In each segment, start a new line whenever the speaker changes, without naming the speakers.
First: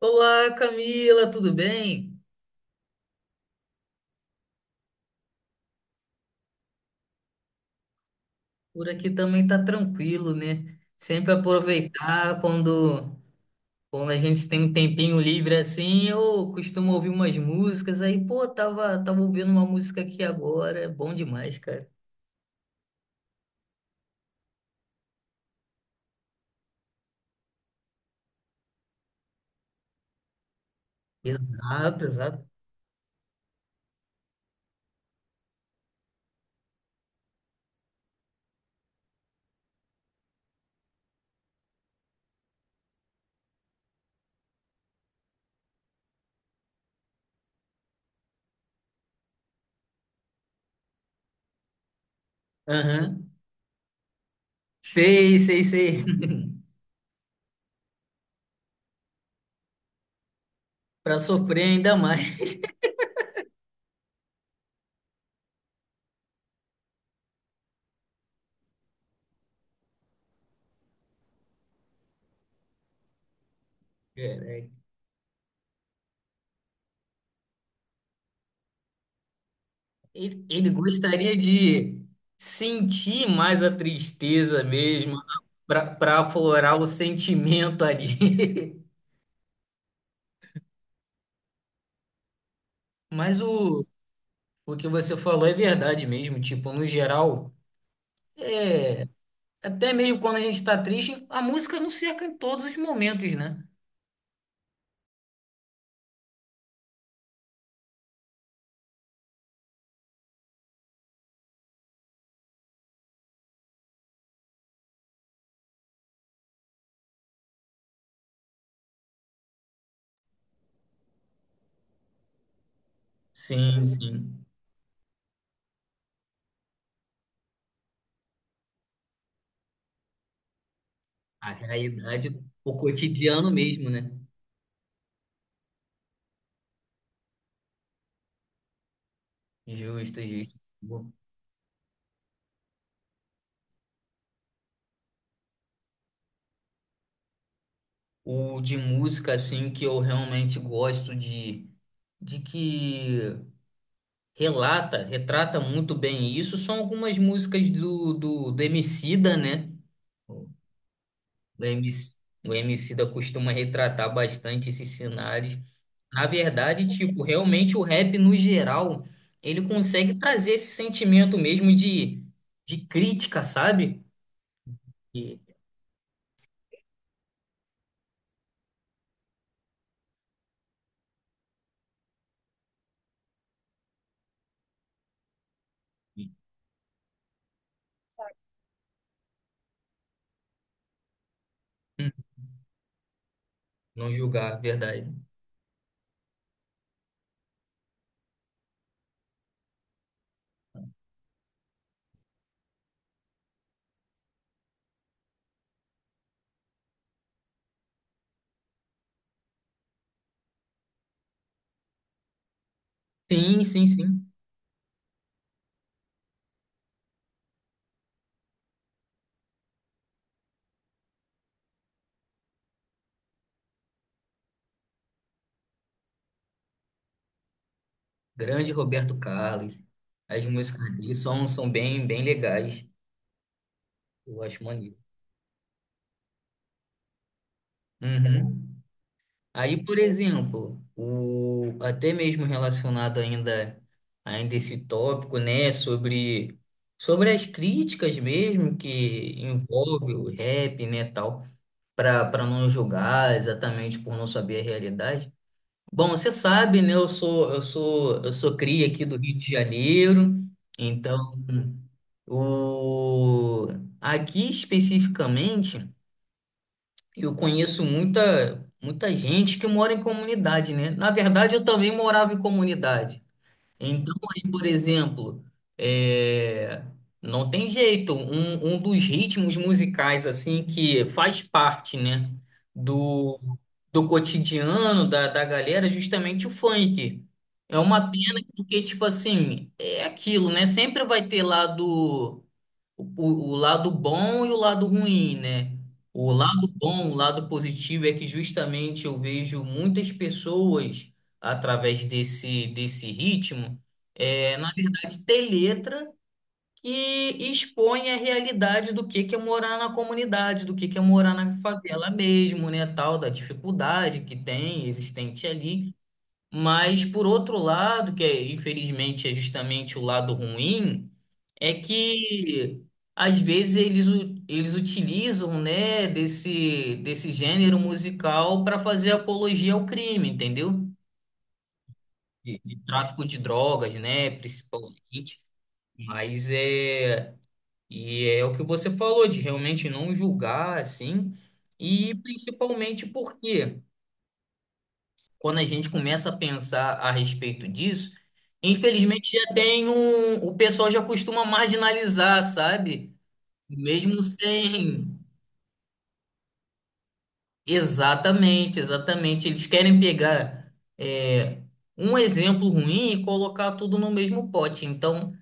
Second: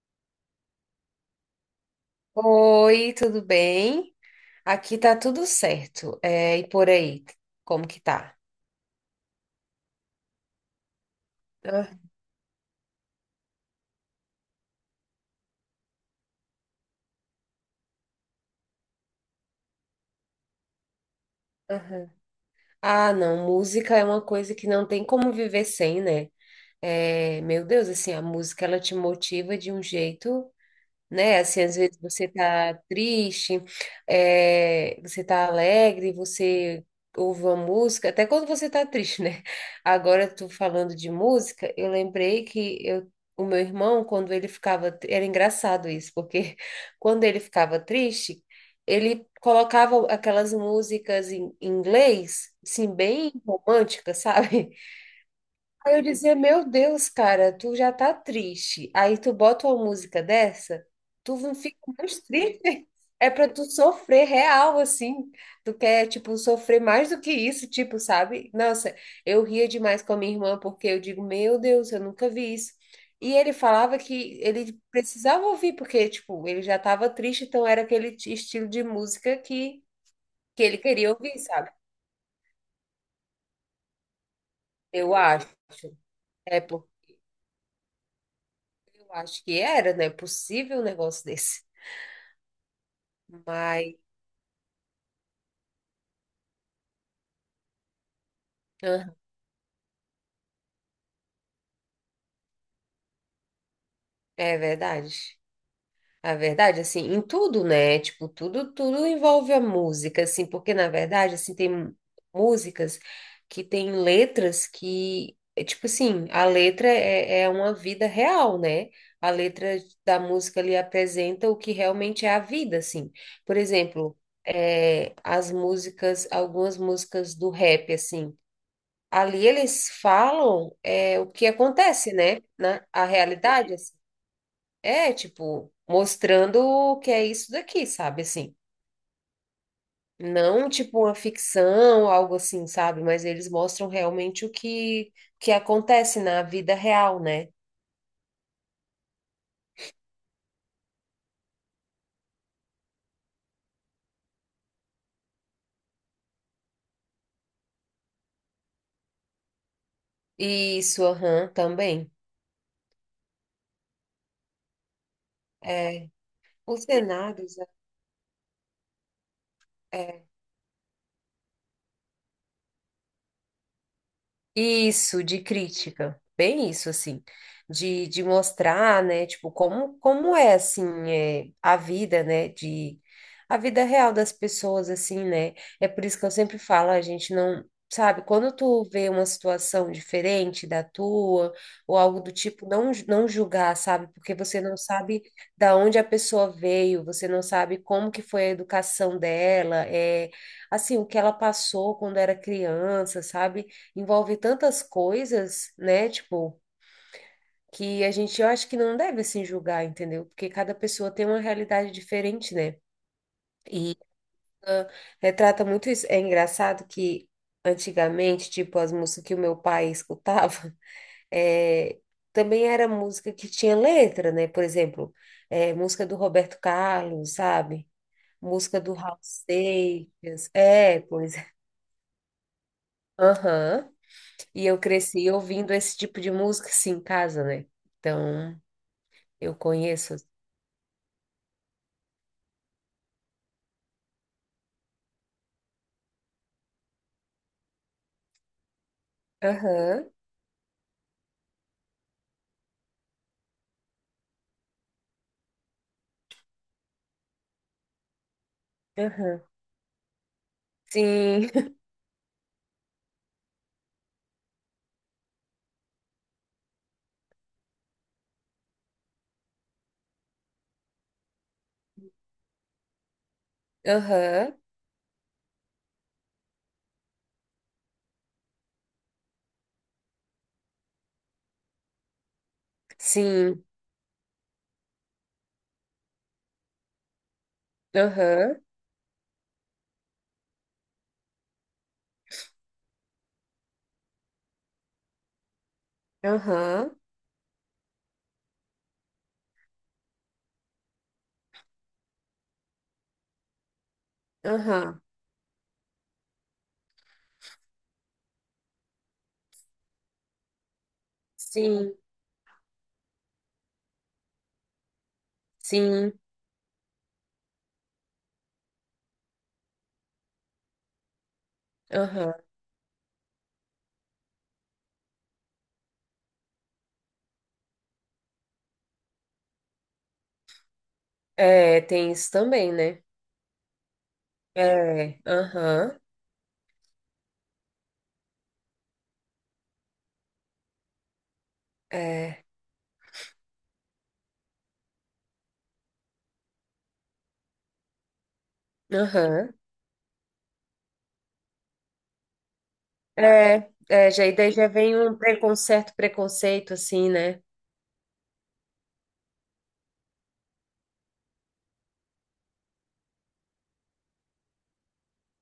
Olá, Camila, tudo bem?
Oi, tudo bem? Aqui tá tudo certo. E por aí, como que tá?
Por aqui também tá tranquilo, né? Sempre
Ah,
aproveitar quando a gente tem um tempinho livre assim, eu costumo ouvir umas músicas aí, pô, tava ouvindo uma música aqui agora, é bom demais, cara.
aham. Ah, não, música é uma coisa que não tem como viver sem, né? É, meu Deus, assim, a música ela te motiva de um jeito. Né? Assim, às vezes
Exato,
você
exato.
tá triste, você tá alegre, você ouve uma música, até quando você tá triste, né? Agora tu falando de música, eu lembrei que eu, o meu irmão, quando ele ficava, era engraçado isso, porque quando ele ficava triste, ele colocava aquelas músicas em inglês, assim,
Aham.
bem românticas, sabe?
Sei, sei,
Aí eu
sei.
dizia, meu Deus, cara, tu já tá triste. Aí tu bota uma música dessa,
Pra
tu não
sofrer
fica
ainda
mais
mais.
triste. É pra tu sofrer real, assim. Tu quer, tipo, sofrer mais do que isso, tipo, sabe? Nossa, eu ria demais com a minha irmã, porque eu digo, meu Deus, eu nunca vi isso. E ele falava que
Caraca.
ele precisava ouvir, porque, tipo, ele já tava triste, então era aquele estilo de música que,
Ele,
que
ele
ele queria
gostaria
ouvir, sabe?
de sentir mais a tristeza
Eu
mesmo,
acho.
para pra
É
aflorar o
porque
sentimento ali.
eu acho que era, né? Possível um negócio desse.
Mas o,
Mas
o que você falou é verdade mesmo. Tipo, no geral, é,
aham,
até mesmo quando a gente está triste, a música nos cerca em todos os momentos, né?
é verdade. A verdade, assim, em tudo, né? Tipo, tudo envolve a música, assim, porque na verdade, assim, tem músicas que têm letras que, é tipo assim, a letra é uma vida real, né? A letra da música ali apresenta o que realmente é a vida, assim. Por
Sim,
exemplo,
sim.
as músicas, algumas músicas do rap, assim. Ali eles falam o que
A
acontece,
realidade,
né?
o
A
cotidiano
realidade,
mesmo,
assim.
né?
É, tipo, mostrando o que é isso daqui, sabe? Assim,
Justo, justo.
não tipo uma ficção, algo assim, sabe? Mas eles mostram realmente que acontece na vida real, né?
O de música, assim, que eu realmente gosto de que relata, retrata muito bem isso, são algumas músicas do, do, do Emicida, né?
Isso, aham,
O
também.
MC, o Emicida costuma retratar bastante esses cenários.
É,
Na
os
verdade, tipo,
cenários,
realmente o rap no geral, ele
é.
consegue
É.
trazer esse sentimento mesmo de crítica, sabe?
Isso, de
E-
crítica. Bem isso, assim. De mostrar, né, tipo, como, como é, assim, é, a vida, né, de... A vida real das pessoas, assim, né? É por isso que
e-
eu sempre falo, a gente não... Sabe, quando tu vê uma situação diferente da tua, ou
hum,
algo do tipo, não, não julgar, sabe?
não
Porque
julgar,
você não
verdade.
sabe da onde a pessoa veio, você não sabe como que foi a educação dela, é, assim, o que ela passou quando era criança, sabe? Envolve tantas coisas, né? Tipo, que a gente, eu acho que não deve assim julgar, entendeu? Porque cada pessoa tem uma realidade diferente, né?
Sim, sim,
E
sim.
ah, retrata muito isso. É engraçado que antigamente, tipo, as músicas que o meu pai escutava, é, também era música que tinha letra, né? Por exemplo, música do Roberto Carlos, sabe?
Grande
Música do Raul
Roberto Carlos. As
Seixas.
músicas
É,
dele
pois é.
são bem, bem legais.
Aham.
Eu acho
E eu
maneiro.
cresci ouvindo esse tipo de música, sim, em casa, né? Então,
Uhum.
eu
Aí, por
conheço.
exemplo, o, até mesmo relacionado ainda esse tópico, né, sobre as críticas mesmo que
Aham,
envolve o rap, né, tal, para não julgar exatamente por não saber a realidade. Bom, você sabe, né, eu sou cria aqui do Rio
aham.
de Janeiro, então
Sim,
o aqui especificamente eu conheço muita, muita gente que mora em comunidade, né? Na verdade, eu também morava em comunidade. Então, aí,
aham,
por exemplo, é, não tem jeito. Um dos ritmos musicais, assim, que faz parte, né, do,
sim,
do cotidiano da, da galera, é justamente o funk. É uma pena
aham,
porque, tipo assim, é aquilo, né? Sempre vai ter lá do o, o lado bom e o lado ruim, né? O lado
aham,
bom, o lado positivo é que justamente eu vejo muitas pessoas através desse, desse ritmo, é, na
aham.
verdade, ter letra que expõe a realidade do que é morar na comunidade, do que é morar na
Sim,
favela mesmo, né? Tal da dificuldade que tem existente ali.
sim,
Mas, por outro lado, que é, infelizmente é justamente o lado ruim, é
aham.
que às vezes eles utilizam, né, desse, desse gênero musical para fazer apologia ao crime, entendeu?
É, tem isso também,
De
né?
tráfico de drogas, né,
É,
principalmente.
aham,
Mas é. E é o que você falou, de realmente não julgar, assim. E
é,
principalmente porque quando a gente começa a pensar a respeito disso, infelizmente
aham.
já tem um, o pessoal já costuma marginalizar, sabe?
É, é,
Mesmo
já, e daí já vem um
sem,
preconceito, assim, né?
Exatamente, exatamente. Eles querem pegar é, um exemplo ruim e colocar tudo no mesmo pote. Então,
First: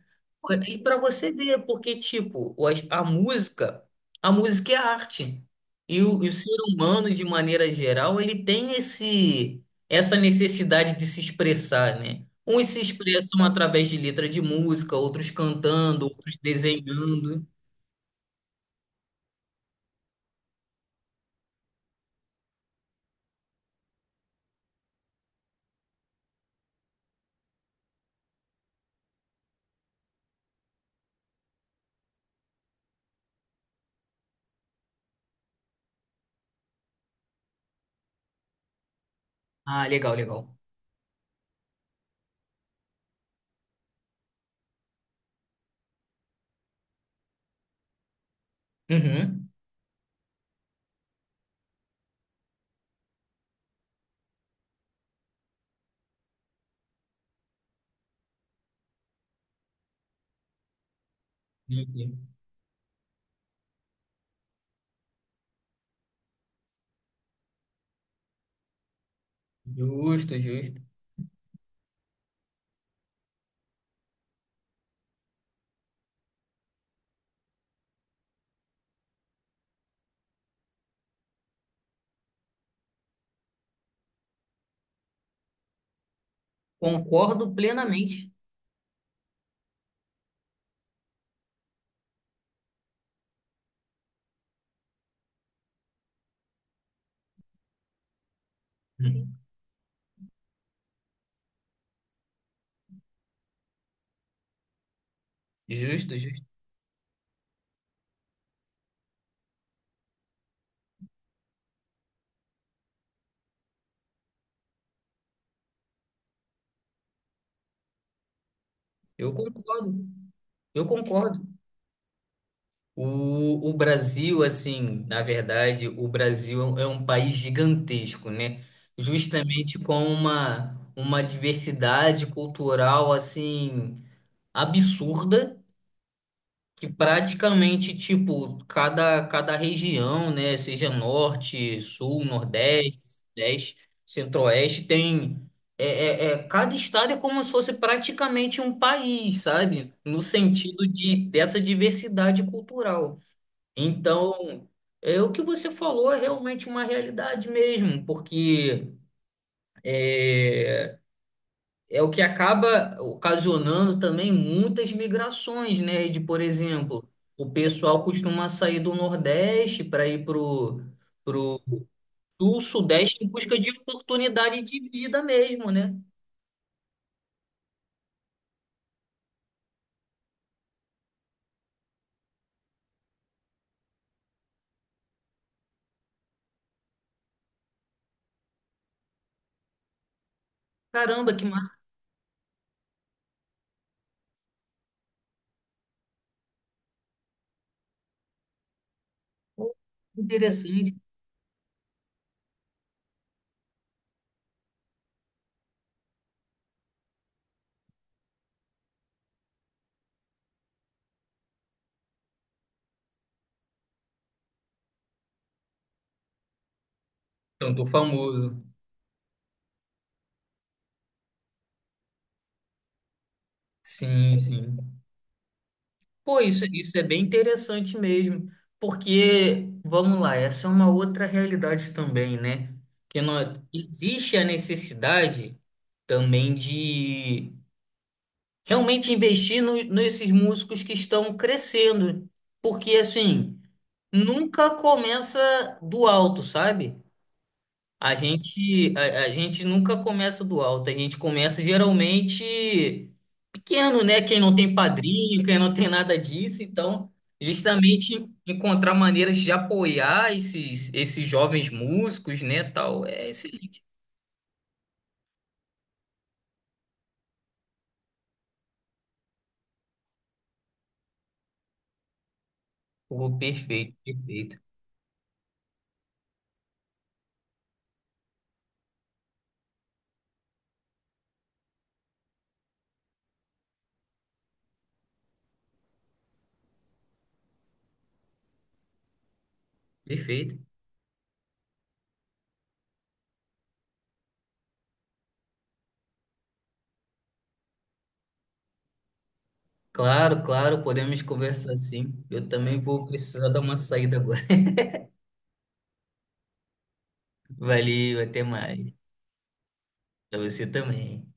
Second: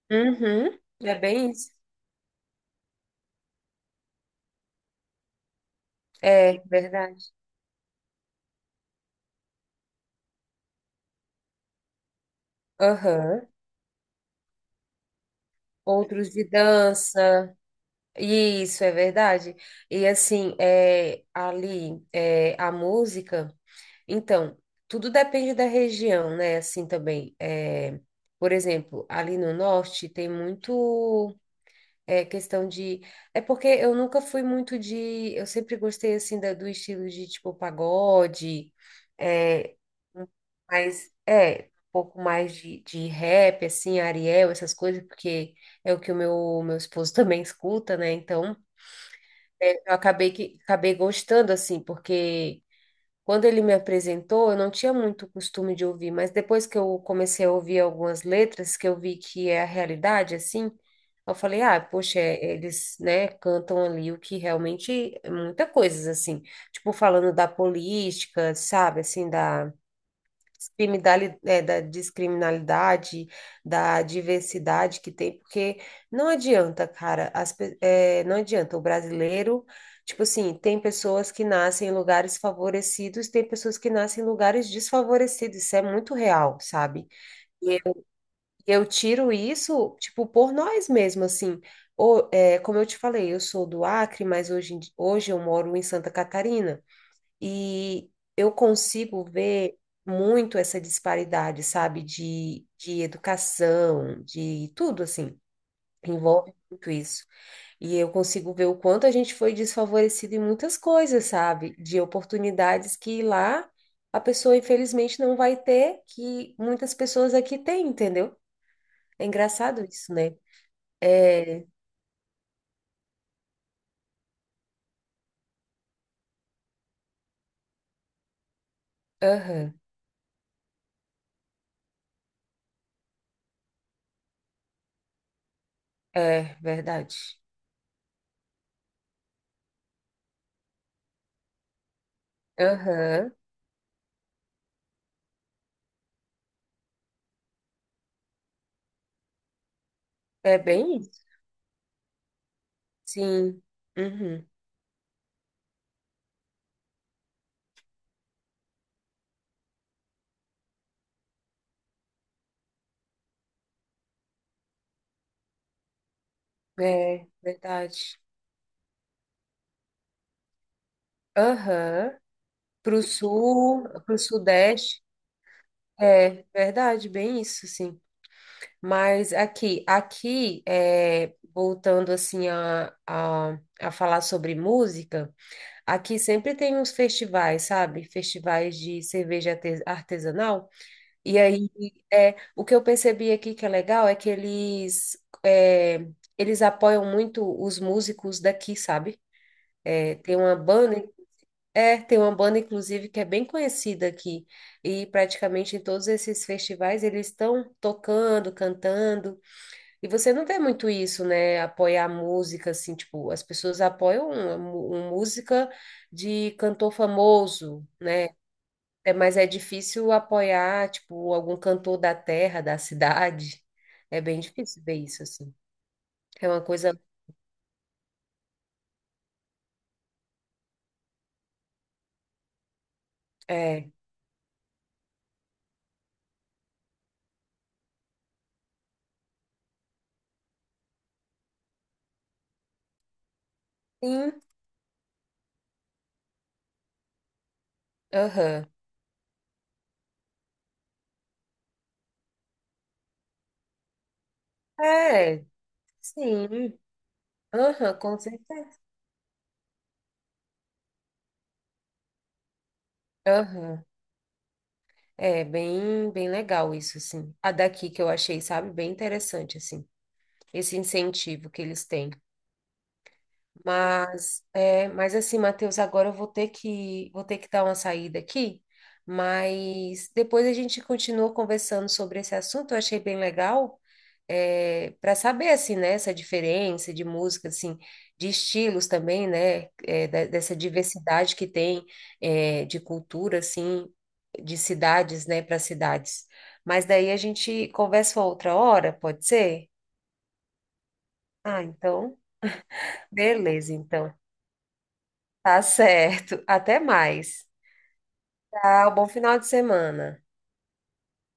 e
Uhum,
para
é
você
bem
ver,
isso.
porque, tipo, a música é arte. E o ser
É,
humano,
verdade.
de maneira geral, ele tem essa necessidade de se expressar, né? Uns se expressam
Aham.
através de letra de música, outros cantando,
Outros
outros
de
desenhando.
dança. Isso é verdade. E assim, é, ali, é, a música. Então, tudo depende da região, né? Assim também. É, por exemplo, ali no norte tem muito é, questão de. É porque eu nunca fui muito de. Eu sempre gostei assim do estilo de tipo pagode, é,
Ah, legal,
um-
legal.
mas é um pouco mais de rap, assim, Ariel, essas coisas, porque é o que o meu esposo também escuta, né? Então.
Uhum.
É, eu acabei que acabei gostando assim, porque quando ele me apresentou, eu não tinha muito costume de ouvir, mas depois que eu comecei a ouvir algumas letras, que eu vi que é a realidade assim, eu falei, ah, poxa, é, eles, né, cantam ali o que realmente é muita coisa assim, tipo falando da política, sabe, assim da
Justo, justo.
é, da descriminalidade, da diversidade que tem, porque não adianta, cara, é, não adianta. O brasileiro, tipo assim, tem pessoas que nascem em lugares favorecidos, tem pessoas que nascem em lugares desfavorecidos. Isso é muito real, sabe?
Concordo
E eu,
plenamente.
eu tiro isso, tipo, por nós mesmos, assim. Ou, é, como eu te falei, eu sou do Acre, mas hoje, hoje eu moro em Santa Catarina. E eu consigo
Uhum.
ver muito essa disparidade, sabe, de educação, de tudo assim,
Justo, justo.
envolve muito isso. E eu consigo ver o quanto a gente foi desfavorecido em muitas coisas, sabe, de oportunidades que lá a pessoa infelizmente não vai ter, que muitas pessoas aqui têm, entendeu? É
Eu
engraçado
concordo.
isso, né?
Eu concordo.
É,
O Brasil, assim, na verdade, o Brasil é um país gigantesco, né?
aham,
Justamente com uma diversidade cultural, assim, absurda.
é
Que
verdade.
praticamente, tipo, cada região, né, seja norte, sul, nordeste,
Aham,
sudeste, centro-oeste, tem. É, cada estado é como se fosse praticamente um país, sabe? No
é
sentido
bem
de
isso.
dessa diversidade cultural.
Sim. Uhum.
Então, é o que você falou é realmente uma realidade mesmo, porque é, é o que acaba ocasionando também muitas migrações, né? De, por exemplo,
É,
o pessoal
verdade.
costuma sair do Nordeste para ir pro
Aham.
Sul,
Pro
Sudeste em busca de
sul, pro
oportunidade de
sudeste.
vida mesmo, né?
É, verdade, bem isso, sim. Mas aqui, é, voltando assim a falar sobre música, aqui sempre tem uns festivais, sabe? Festivais de cerveja artesanal.
Caramba,
E
que
aí,
massa
é, o que eu percebi aqui que é legal é que eles, é, eles apoiam muito os músicos daqui, sabe? É, tem uma
interessante.
banda É, tem uma banda, inclusive, que é bem conhecida aqui. E praticamente em todos esses festivais eles estão tocando, cantando. E você não vê muito isso, né? Apoiar a música, assim, tipo, as pessoas apoiam uma, uma música de cantor
Tanto
famoso, né?
famoso.
É, mas é difícil apoiar, tipo, algum cantor da terra, da cidade. É
Sim,
bem difícil ver
sim.
isso, assim.
Pô,
É uma
isso
coisa.
é bem interessante mesmo, porque, vamos lá, essa é uma outra realidade também, né? Que nós,
É.
existe a necessidade também de realmente investir nesses músicos que estão crescendo, porque, assim,
Sim,
nunca começa do alto, sabe?
aham.
A gente nunca começa do alto, a gente começa geralmente pequeno, né? Quem não tem padrinho,
É,
quem não tem nada
sim.
disso, então,
Aham, com
justamente
certeza.
encontrar maneiras de apoiar esses jovens músicos, né, tal, é excelente.
Aham. É bem, bem legal isso, assim. A daqui que eu achei, sabe, bem interessante, assim, esse incentivo que eles têm.
Pô,
Mas, é, mas assim, Matheus, agora eu vou ter que dar uma saída aqui, mas depois a gente continua conversando sobre esse assunto, eu achei bem legal para saber assim, né, essa diferença de música, assim, de estilos também, né, é, dessa
perfeito.
diversidade que tem é, de cultura, assim, de cidades, né, para cidades. Mas daí a gente conversa outra hora, pode ser?
Claro, claro, podemos
Ah,
conversar sim.
então,
Eu também vou precisar dar
beleza,
uma
então.
saída agora.
Tá certo. Até mais.
Valeu, até mais.
Tchau, bom final de semana.
Pra você também.